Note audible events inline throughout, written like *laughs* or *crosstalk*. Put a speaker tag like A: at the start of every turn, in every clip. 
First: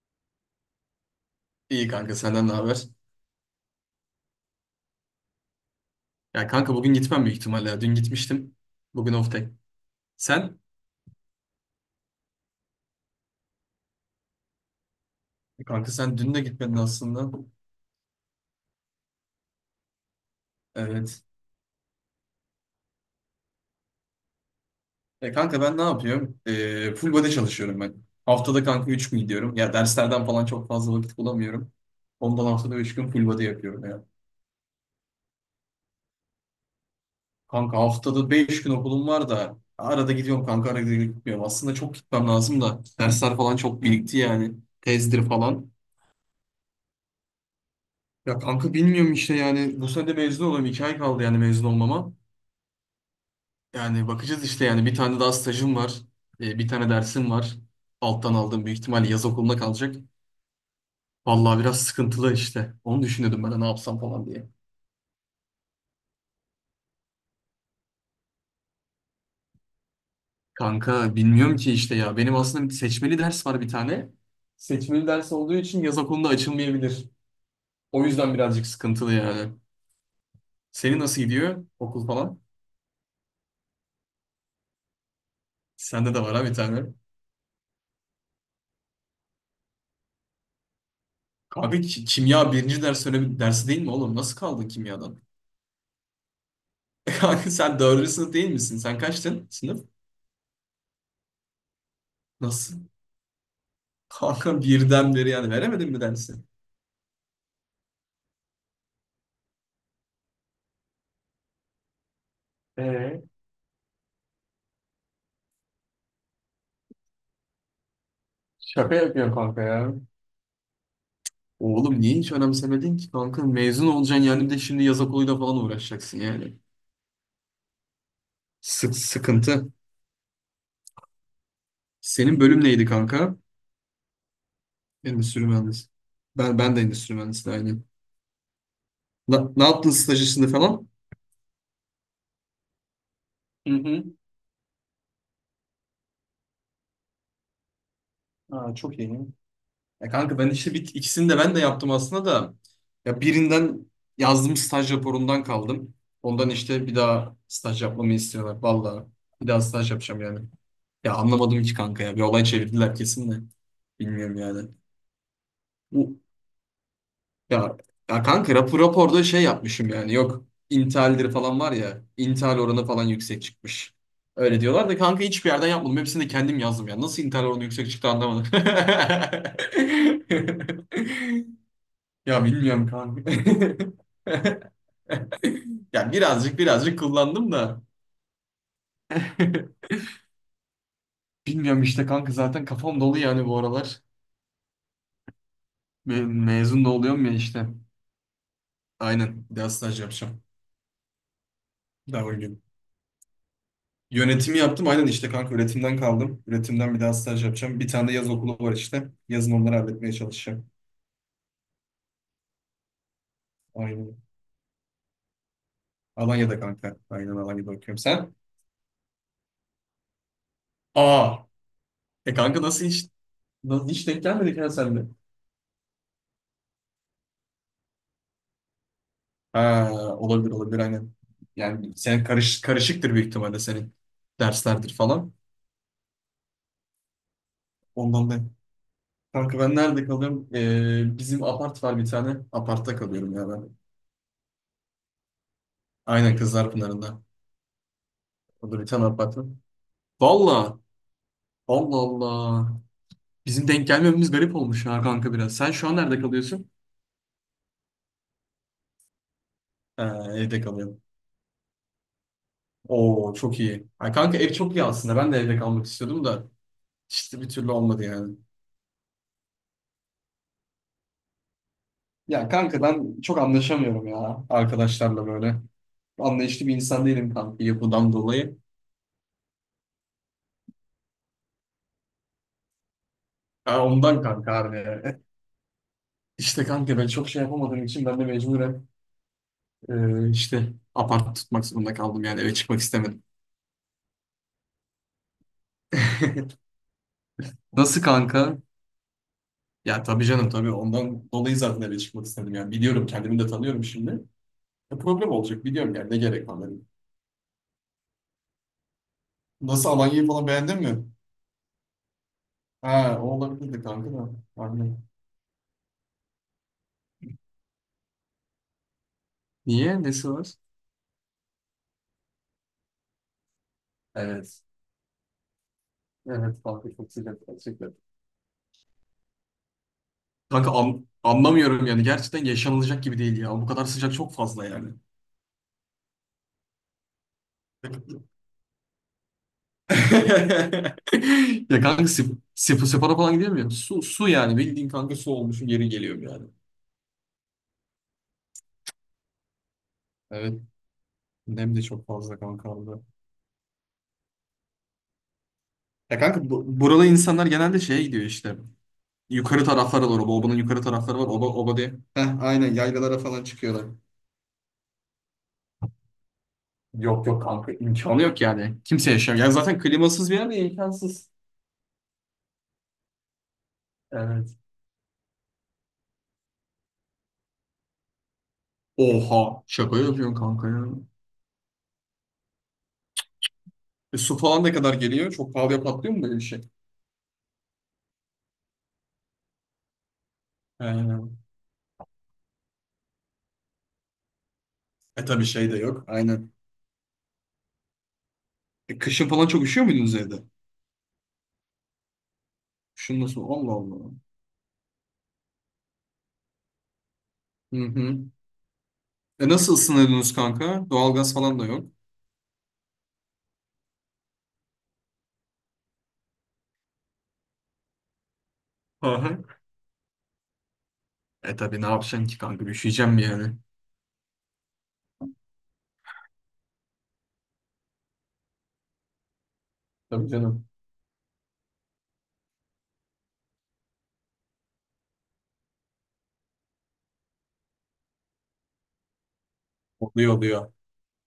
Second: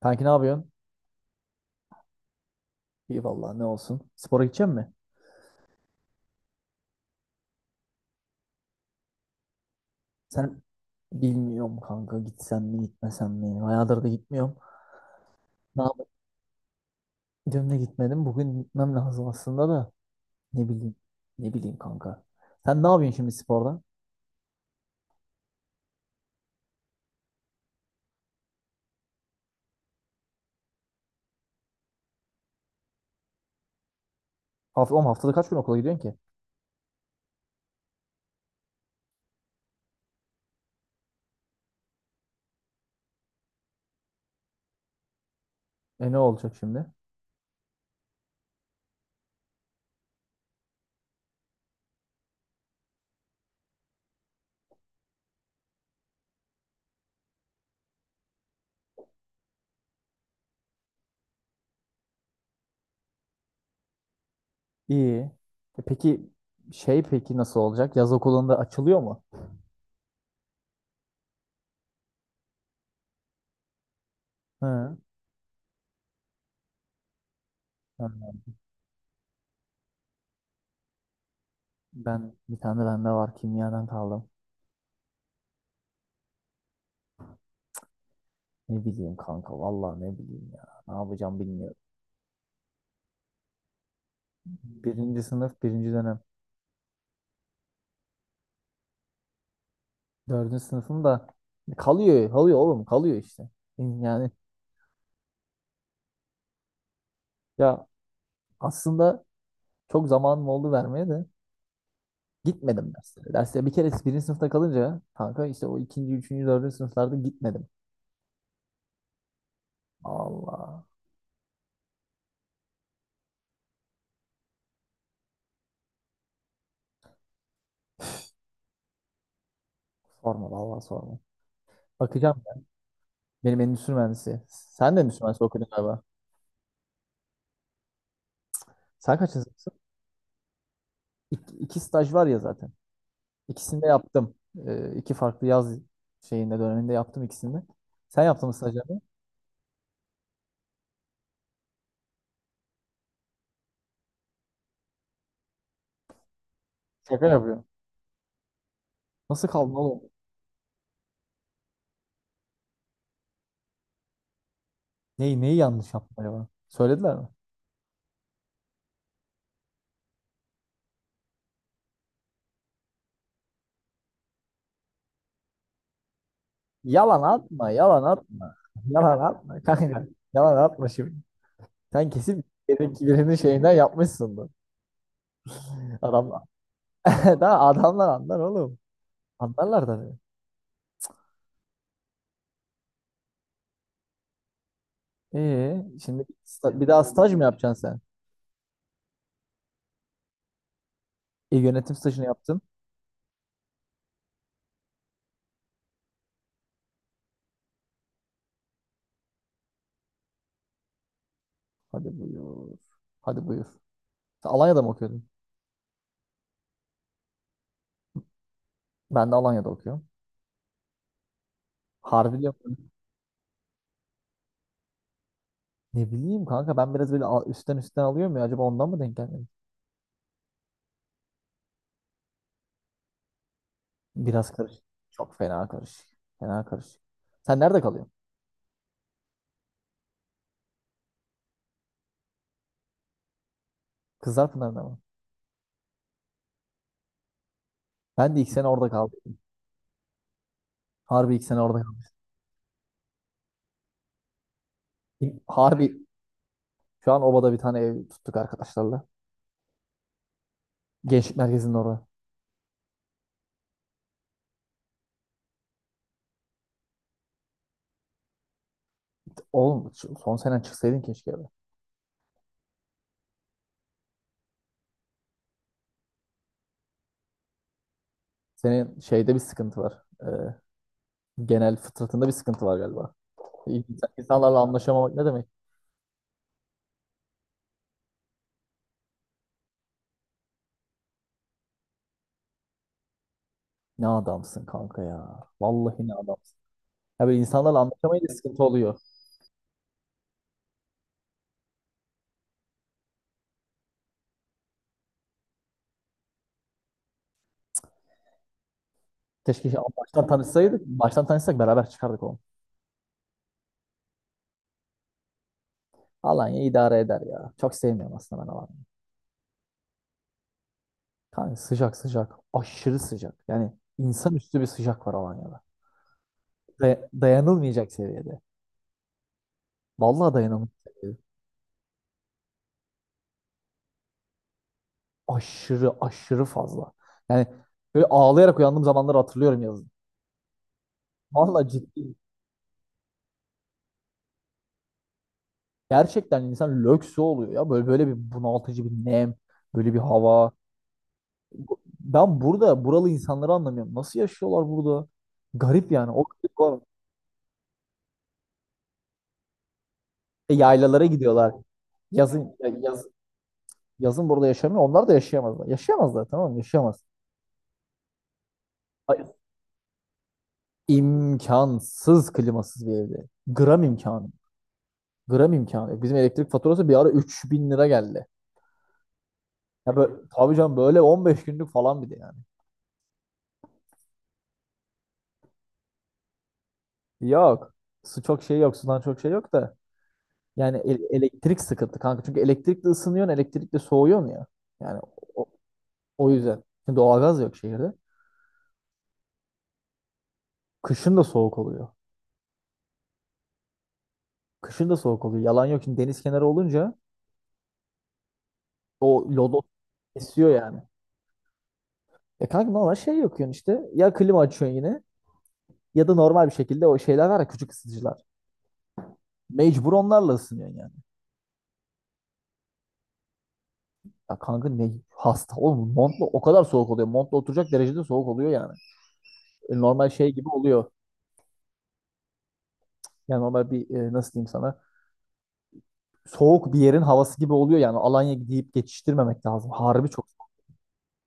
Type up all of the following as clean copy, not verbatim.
A: Kanki ne yapıyorsun?
B: İyi kanka, senden ne haber?
A: İyi vallahi ne olsun. Spora gidecek misin?
B: Ya kanka bugün gitmem büyük ihtimalle. Ya. Dün gitmiştim. Bugün off day.
A: Sen
B: Sen?
A: Bilmiyorum kanka, gitsem mi gitmesem mi? Bayağıdır da gitmiyorum.
B: E,
A: Ne
B: kanka
A: yapayım?
B: sen dün de gitmedin aslında.
A: Dün de gitmedim. Bugün gitmem lazım aslında da. Ne bileyim.
B: Evet.
A: Ne bileyim kanka. Sen ne yapıyorsun şimdi sporda?
B: E kanka, ben ne yapıyorum? Full body çalışıyorum ben. Haftada kanka 3 gün gidiyorum. Ya derslerden falan çok fazla vakit bulamıyorum. Ondan haftada 3 gün full body yapıyorum ya.
A: Oğlum haftada kaç gün okula gidiyorsun ki?
B: Kanka haftada 5 gün okulum var da arada gidiyorum kanka arada gitmiyorum. Aslında çok gitmem lazım da dersler falan çok birikti yani. Tezdir falan.
A: E ne olacak şimdi?
B: Ya kanka bilmiyorum işte yani bu sene de mezun oluyorum. İki ay kaldı yani mezun olmama. Yani bakacağız işte yani bir tane daha stajım var. Bir tane dersim var. Alttan aldığım büyük ihtimalle yaz okuluna kalacak. Vallahi biraz sıkıntılı işte. Onu düşünüyordum ben de ne yapsam falan diye.
A: İyi. E peki peki nasıl olacak? Yaz okulunda açılıyor mu?
B: Kanka bilmiyorum ki işte ya. Benim aslında bir seçmeli ders var bir tane.
A: Hı.
B: Seçmeli ders olduğu için yaz okulunda açılmayabilir. O
A: Hı.
B: yüzden birazcık sıkıntılı yani. Senin nasıl gidiyor okul
A: Ben
B: falan?
A: bir tane de bende var, kimyadan kaldım.
B: Sende de var ha, bir tane.
A: Ne bileyim kanka, vallahi ne bileyim ya. Ne yapacağım bilmiyorum.
B: Abi kimya birinci ders, önemli dersi değil mi oğlum? Nasıl kaldın kimyadan?
A: Birinci sınıf birinci dönem.
B: *laughs* Kanka sen dördüncü sınıf değil misin? Sen kaçtın sınıf?
A: Dördüncü sınıfım da kalıyor
B: Nasıl?
A: oğlum, kalıyor işte. Yani
B: Kanka birden beri yani veremedin mi dersi?
A: ya aslında çok zamanım oldu vermeye de gitmedim
B: Ee,
A: derslere. Derslere bir kere birinci sınıfta kalınca kanka işte o ikinci, üçüncü, dördüncü sınıflarda gitmedim.
B: şaka yapıyor kanka ya.
A: Allah
B: Oğlum niye hiç önemsemedin ki kanka? Mezun olacaksın yani bir de şimdi yaz okuluyla falan uğraşacaksın yani. Sık sıkıntı.
A: sorma vallahi sorma.
B: Senin
A: Bakacağım ya.
B: bölüm neydi kanka?
A: Benim endüstri mühendisi. Sen de endüstri
B: Endüstri
A: mühendisi okudun
B: mühendisi.
A: galiba.
B: Ben de endüstri mühendisi aynı.
A: Sen
B: Ne
A: kaçıncısın?
B: yaptın staj işinde falan?
A: İki staj var ya zaten.
B: Hı
A: İkisini de
B: hı.
A: yaptım. İki farklı yaz döneminde yaptım ikisini de. Sen yaptın mı
B: Aa, çok
A: stajyerliği?
B: iyi. Ya kanka ben işte ikisini de ben de yaptım aslında da. Ya birinden yazdığım staj raporundan kaldım. Ondan işte bir
A: Şaka
B: daha
A: yapıyorum.
B: staj yapmamı istiyorlar. Vallahi bir
A: Nasıl
B: daha
A: kaldın
B: staj
A: oğlum?
B: yapacağım yani. Ya anlamadım hiç kanka ya. Bir olay çevirdiler kesin de. Bilmiyorum yani.
A: Neyi yanlış
B: Bu
A: yaptın acaba? Söylediler mi?
B: ya, ya kanka, raporda şey yapmışım yani. Yok, intihalleri falan var ya. İntihal oranı falan yüksek çıkmış. Öyle diyorlar da kanka hiçbir yerden yapmadım. Hepsini de kendim yazdım ya.
A: Yalan
B: Nasıl intihal oranı
A: atma,
B: yüksek
A: yalan
B: çıktı anlamadım.
A: atma. Yalan atma kanka. Yalan atma şimdi.
B: *laughs*
A: Sen kesin
B: Ya bilmiyorum
A: birinin
B: kanka.
A: birinin şeyinden yapmışsındır.
B: *laughs* Ya
A: Adamlar.
B: birazcık birazcık
A: *laughs*
B: kullandım
A: Daha
B: da.
A: adamlar anlar oğlum. Anlarlar
B: *laughs*
A: tabii.
B: Bilmiyorum işte kanka zaten kafam dolu yani bu aralar.
A: Şimdi
B: Mezun
A: bir
B: da
A: daha
B: oluyorum ya
A: staj mı
B: işte.
A: yapacaksın sen?
B: Aynen. Bir daha staj yapacağım.
A: E, yönetim stajını
B: Daha
A: yaptın.
B: uygun. Yönetimi yaptım. Aynen işte kanka üretimden kaldım. Üretimden bir daha staj yapacağım. Bir tane de yaz okulu var işte. Yazın onları halletmeye çalışacağım.
A: Hadi buyur. Hadi buyur.
B: Aynen.
A: Sen Alanya'da mı okuyordun?
B: Alanya'da kanka. Aynen Alanya'da okuyorum. Sen?
A: Ben de Alanya'da okuyorum.
B: Aa. E
A: Harbi
B: kanka
A: diyorum.
B: nasıl hiç denk gelmedik ya senle.
A: Ne bileyim kanka, ben biraz böyle üstten alıyorum ya, acaba ondan mı denk gelmedi?
B: Ha, olabilir olabilir aynen. Yani sen karışıktır büyük ihtimalle senin
A: Biraz karışık.
B: derslerdir falan.
A: Çok fena karışık. Fena karışık. Sen nerede kalıyorsun?
B: Ondan da. Kanka ben nerede kalıyorum? Bizim apart var bir tane. Apartta kalıyorum ya ben.
A: Kızlarpınar'da mı?
B: Aynen Kızlarpınar'ında.
A: Ben de ilk sene
B: Orada bir
A: orada
B: tane apart
A: kaldım.
B: var. Valla.
A: Harbi ilk sene orada
B: Allah
A: kaldım.
B: Allah. Bizim denk gelmememiz garip olmuş ha kanka biraz. Sen
A: Harbi
B: şu an nerede kalıyorsun?
A: şu an obada bir tane ev tuttuk arkadaşlarla.
B: Ha, evde kalıyorum.
A: Gençlik merkezinin orada.
B: Oo, çok iyi. Ha, kanka ev çok iyi aslında. Ben de evde kalmak istiyordum da. İşte bir türlü olmadı yani.
A: Oğlum son senen çıksaydın keşke be.
B: Ya kanka ben çok anlaşamıyorum ya arkadaşlarla böyle. Anlayışlı bir insan değilim kanka, yapıdan dolayı.
A: Senin şeyde bir sıkıntı var. Genel fıtratında bir sıkıntı var galiba.
B: Ha, ondan kanka
A: İnsanlarla anlaşamamak
B: abi.
A: ne demek?
B: İşte kanka ben çok şey yapamadığım için ben de mecburen işte apart tutmak zorunda kaldım yani eve çıkmak istemedim.
A: Ne adamsın kanka ya. Vallahi ne adam.
B: *laughs*
A: Ya böyle insanlarla
B: Nasıl
A: anlaşamayınca
B: kanka?
A: sıkıntı oluyor.
B: Ya tabii canım tabii ondan dolayı zaten eve çıkmak istedim yani biliyorum, kendimi de tanıyorum şimdi. Problem olacak biliyorum yani, ne gerek var dedim.
A: Keşke
B: Nasıl,
A: baştan
B: Alanya'yı falan beğendin
A: tanışsaydık.
B: mi?
A: Baştan tanışsak beraber çıkardık onu.
B: Ha, o olabilirdi kanka da. Aynen.
A: Alanya idare eder ya. Çok sevmiyorum aslında ben Alanya'yı.
B: Niye? Nesi var?
A: Kanka sıcak sıcak. Aşırı sıcak. Yani insanüstü
B: Evet.
A: bir sıcak var Alanya'da.
B: Evet kanka çok sıcak
A: Dayanılmayacak
B: gerçekten.
A: seviyede. Vallahi
B: Kanka
A: dayanılmayacak seviyede.
B: anlamıyorum yani. Gerçekten yaşanılacak gibi değil ya. Bu kadar sıcak çok fazla yani.
A: Aşırı aşırı fazla. Yani böyle
B: *laughs*
A: ağlayarak uyandığım zamanları hatırlıyorum yazın. Vallahi
B: Ya kanka
A: ciddi.
B: spora falan gidiyor muyum? Su, su yani. Bildiğin kanka su olmuşum geri geliyorum
A: Gerçekten
B: yani.
A: insan lökse oluyor ya. Böyle böyle bir bunaltıcı bir nem. Böyle bir hava.
B: Evet. Nem de çok fazla
A: Ben
B: kanka
A: burada
B: orada.
A: buralı insanları anlamıyorum. Nasıl yaşıyorlar burada? Garip yani.
B: Ya
A: O
B: kanka
A: garip
B: burada insanlar genelde şeye gidiyor işte. Yukarı taraflara doğru. Bu
A: e,
B: obanın yukarı
A: yaylalara
B: tarafları var. Oba,
A: gidiyorlar.
B: oba diye. Heh,
A: Yazın
B: aynen yaylalara falan çıkıyorlar.
A: yazın burada yaşamıyor. Onlar da yaşayamazlar. Yaşayamazlar, tamam mı? Yaşayamaz.
B: Yok yok kanka, imkanı yok yani. Kimse
A: Ay,
B: yaşamıyor. Yani zaten klimasız bir yer de imkansız.
A: İmkansız klimasız bir evde. Gram imkanı.
B: Evet.
A: Gram imkanı yok. Bizim elektrik faturası bir ara 3.000 lira geldi.
B: Oha,
A: Ya
B: şaka
A: böyle,
B: yapıyorsun
A: tabii
B: kanka
A: canım,
B: ya.
A: böyle 15 günlük falan bir de yani.
B: Su falan ne kadar geliyor? Çok pahalıya patlıyor mu böyle bir şey?
A: Yok. Su çok şey yok. Sudan çok şey yok da. Yani
B: Aynen.
A: elektrik sıkıntı kanka. Çünkü elektrikle ısınıyorsun, elektrikle soğuyorsun ya. Yani
B: Tabii şey de yok.
A: o
B: Aynen.
A: yüzden. Şimdi doğalgaz yok şehirde.
B: Kışın falan çok üşüyor muydunuz evde?
A: Kışın da soğuk oluyor.
B: Kışın nasıl? Allah Allah.
A: Kışın da soğuk oluyor. Yalan yok. Şimdi deniz kenarı olunca
B: Hı hı.
A: o
B: E
A: lodo
B: nasıl ısınıyordunuz
A: esiyor yani.
B: kanka? Doğalgaz falan da yok.
A: E kanka normal şey yakıyorsun işte. Ya klima açıyorsun yine ya da normal bir şekilde o şeyler var ya, küçük ısıtıcılar.
B: Hı hı.
A: Mecbur onlarla ısınıyorsun yani.
B: Tabii ne yapacaksın ki kanka? Üşüyeceğim mi yani?
A: Ya kanka ne hasta oğlum, montla o kadar soğuk oluyor. Montla oturacak derecede soğuk oluyor yani. Normal
B: Tabii
A: şey gibi
B: canım.
A: oluyor. Yani normal bir nasıl diyeyim sana, soğuk bir yerin havası gibi oluyor yani. Alanya deyip geçiştirmemek lazım. Harbi çok.
B: Oluyor oluyor.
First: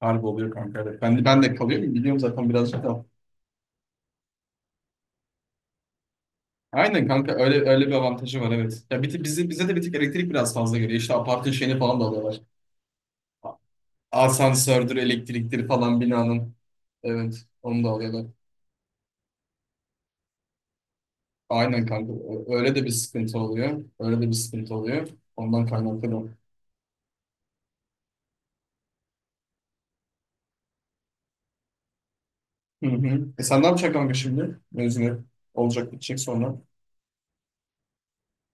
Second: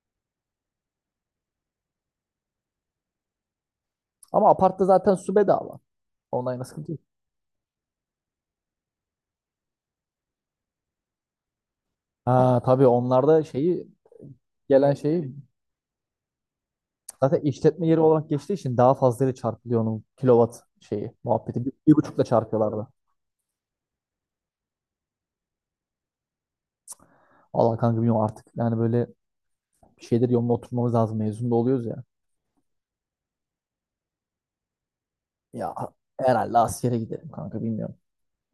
B: Harbi oluyor kanka. Evet. Ben de kalıyorum. Biliyorum zaten birazcık da.
A: Ama apartta zaten su bedava. Online nasıl.
B: Aynen kanka öyle öyle bir avantajı var, evet. Ya bir tık- bizi bize de bir tık elektrik biraz fazla geliyor. İşte apartın şeyini falan da alıyorlar.
A: Ha, tabii onlarda şeyi, gelen
B: Asansördür,
A: şeyi
B: elektriktir falan binanın.
A: zaten
B: Evet, onu
A: işletme
B: da
A: yeri
B: alıyorlar.
A: olarak geçtiği için daha fazlayla çarpılıyor onun kilowatt şeyi muhabbeti. Bir,
B: Aynen
A: bir
B: kanka.
A: buçukla
B: Öyle de
A: çarpıyorlardı.
B: bir sıkıntı oluyor. Öyle de bir sıkıntı oluyor. Ondan kaynaklı da.
A: Allah kanka bilmiyorum artık. Yani böyle bir şeyleri yoluna oturmamız lazım. Mezun da oluyoruz ya.
B: Hı hı. Sen ne yapacaksın kanka şimdi? Mezun
A: Ya
B: olacak gidecek
A: herhalde
B: sonra.
A: askere gidelim kanka, bilmiyorum.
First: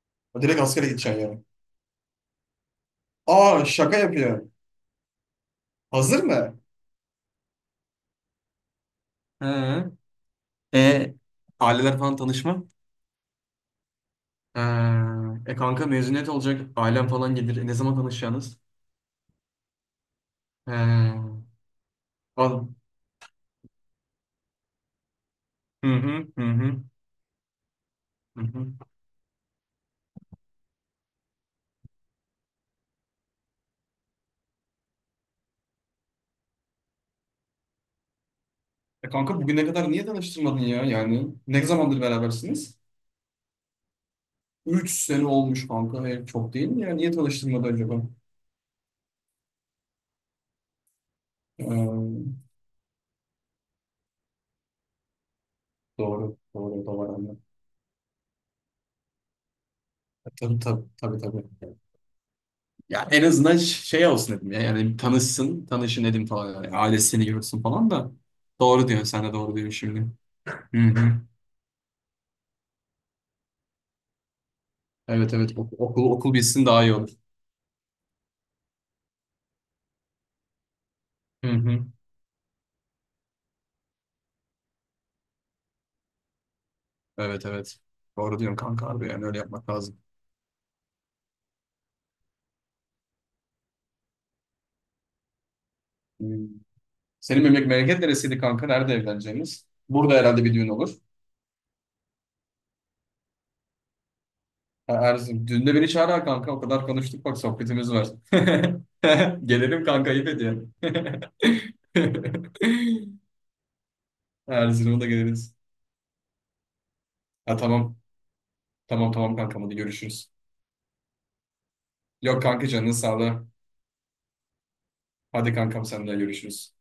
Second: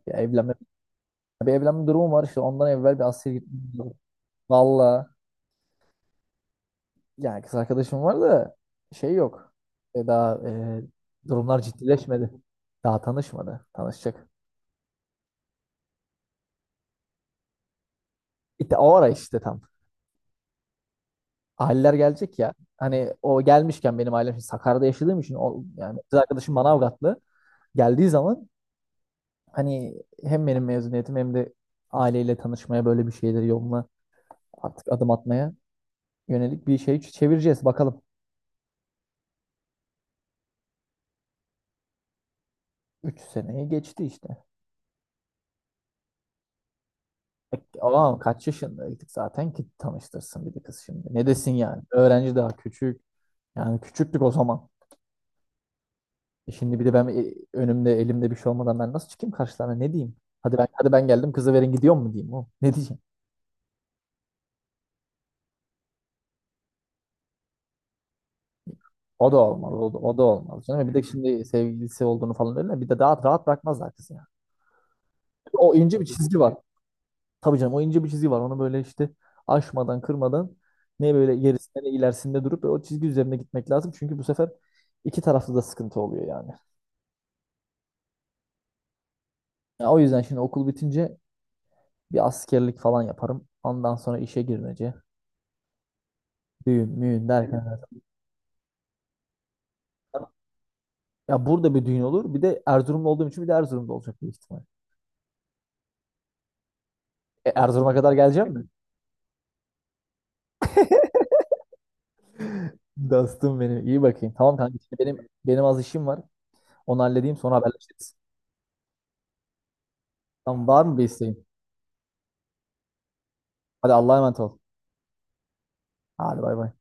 A: Bir
B: Ha,
A: evlenme,
B: direkt askere gideceksin yani.
A: bir evlenme durumu var işte, ondan evvel bir askere
B: Aa,
A: gitmemiz lazım.
B: şaka yapıyor.
A: Valla
B: Hazır mı?
A: yani kız arkadaşım var da şey yok.
B: Hı.
A: Daha
B: E
A: durumlar
B: aileler falan
A: ciddileşmedi.
B: tanışma.
A: Daha tanışmadı. Tanışacak.
B: Ha. Kanka mezuniyet olacak. Ailem falan gelir. Ne zaman tanışacaksınız?
A: İşte o ara işte tam
B: He.
A: aileler gelecek ya.
B: Al.
A: Hani o gelmişken benim ailem şimdi Sakarya'da yaşadığım için, o
B: Hı
A: yani kız
B: hı hı
A: arkadaşım
B: hı.
A: Manavgatlı, geldiği
B: Hı
A: zaman
B: hı.
A: hani hem benim mezuniyetim hem de aileyle tanışmaya, böyle bir şeyleri yoluna, artık adım atmaya yönelik bir şey çevireceğiz bakalım.
B: Kanka bugüne kadar niye tanıştırmadın ya? Yani ne zamandır berabersiniz?
A: Üç seneyi geçti işte.
B: 3 sene olmuş kanka. Çok değil mi ya? Niye tanıştırmadı acaba?
A: Ama kaç yaşındaydık zaten ki tanıştırsın bir de kız şimdi. Ne desin yani?
B: Ee,
A: Öğrenci, daha küçük. Yani küçüktük o zaman.
B: doğru.
A: E şimdi bir
B: Doğru.
A: de ben
B: Doğru. Anne.
A: önümde elimde bir şey olmadan ben nasıl çıkayım karşılarına, ne diyeyim? Hadi
B: Tabii
A: ben,
B: tabii.
A: hadi ben
B: Tabii
A: geldim
B: tabii.
A: kızı verin gidiyor mu diyeyim o. Ne diyeceğim?
B: Ya en azından şey olsun dedim ya. Yani tanışsın. Tanışın dedim falan. Yani ailesini görsün falan da. Doğru diyorsun. Sen
A: O
B: de
A: da
B: doğru diyorsun
A: olmaz.
B: şimdi.
A: O da olmaz canım.
B: Hı
A: E, bir de
B: hı.
A: şimdi sevgilisi olduğunu falan, öyle bir de daha rahat bırakmazlar kızı ya.
B: Evet evet. Ok-
A: O ince bir
B: Okul, okul
A: çizgi var.
B: bilsin daha iyi olur.
A: Tabii canım, o ince bir çizgi var. Onu böyle işte aşmadan kırmadan, ne böyle
B: Hı
A: gerisinde
B: hı.
A: ne ilerisinde durup o çizgi üzerinde gitmek lazım. Çünkü bu sefer iki tarafta da sıkıntı oluyor yani.
B: Evet evet. Doğru diyorsun kanka abi. Yani öyle yapmak
A: Ya o
B: lazım.
A: yüzden şimdi okul bitince bir askerlik falan yaparım. Ondan sonra işe girmece,
B: Hı.
A: düğün, müğün
B: Senin
A: derken.
B: memleket neresiydi kanka? Nerede evleneceğiniz? Burada herhalde bir düğün olur.
A: Ya burada bir düğün olur. Bir de Erzurumlu olduğum için bir de Erzurum'da olacak büyük ihtimal.
B: Ha, Erzurum. Düğünde beni çağır ha kanka. O kadar konuştuk bak,
A: E,
B: sohbetimiz
A: Erzurum'a
B: var.
A: kadar
B: *laughs*
A: geleceğim mi?
B: Gelelim kanka, ayıp ediyor. *laughs*
A: *laughs* Dostum benim. İyi bakayım. Tamam kanka. Şimdi
B: Erzurum'a da
A: benim
B: geliriz.
A: benim az işim var. Onu halledeyim sonra
B: Ha, tamam.
A: haberleşiriz.
B: Tamam tamam kankam, hadi görüşürüz.
A: Tamam, var mı bir isteğin?
B: Yok kanka, canın sağlığı.
A: Hadi Allah'a emanet ol.
B: Hadi kankam, sen de
A: Hadi bay bay.
B: görüşürüz.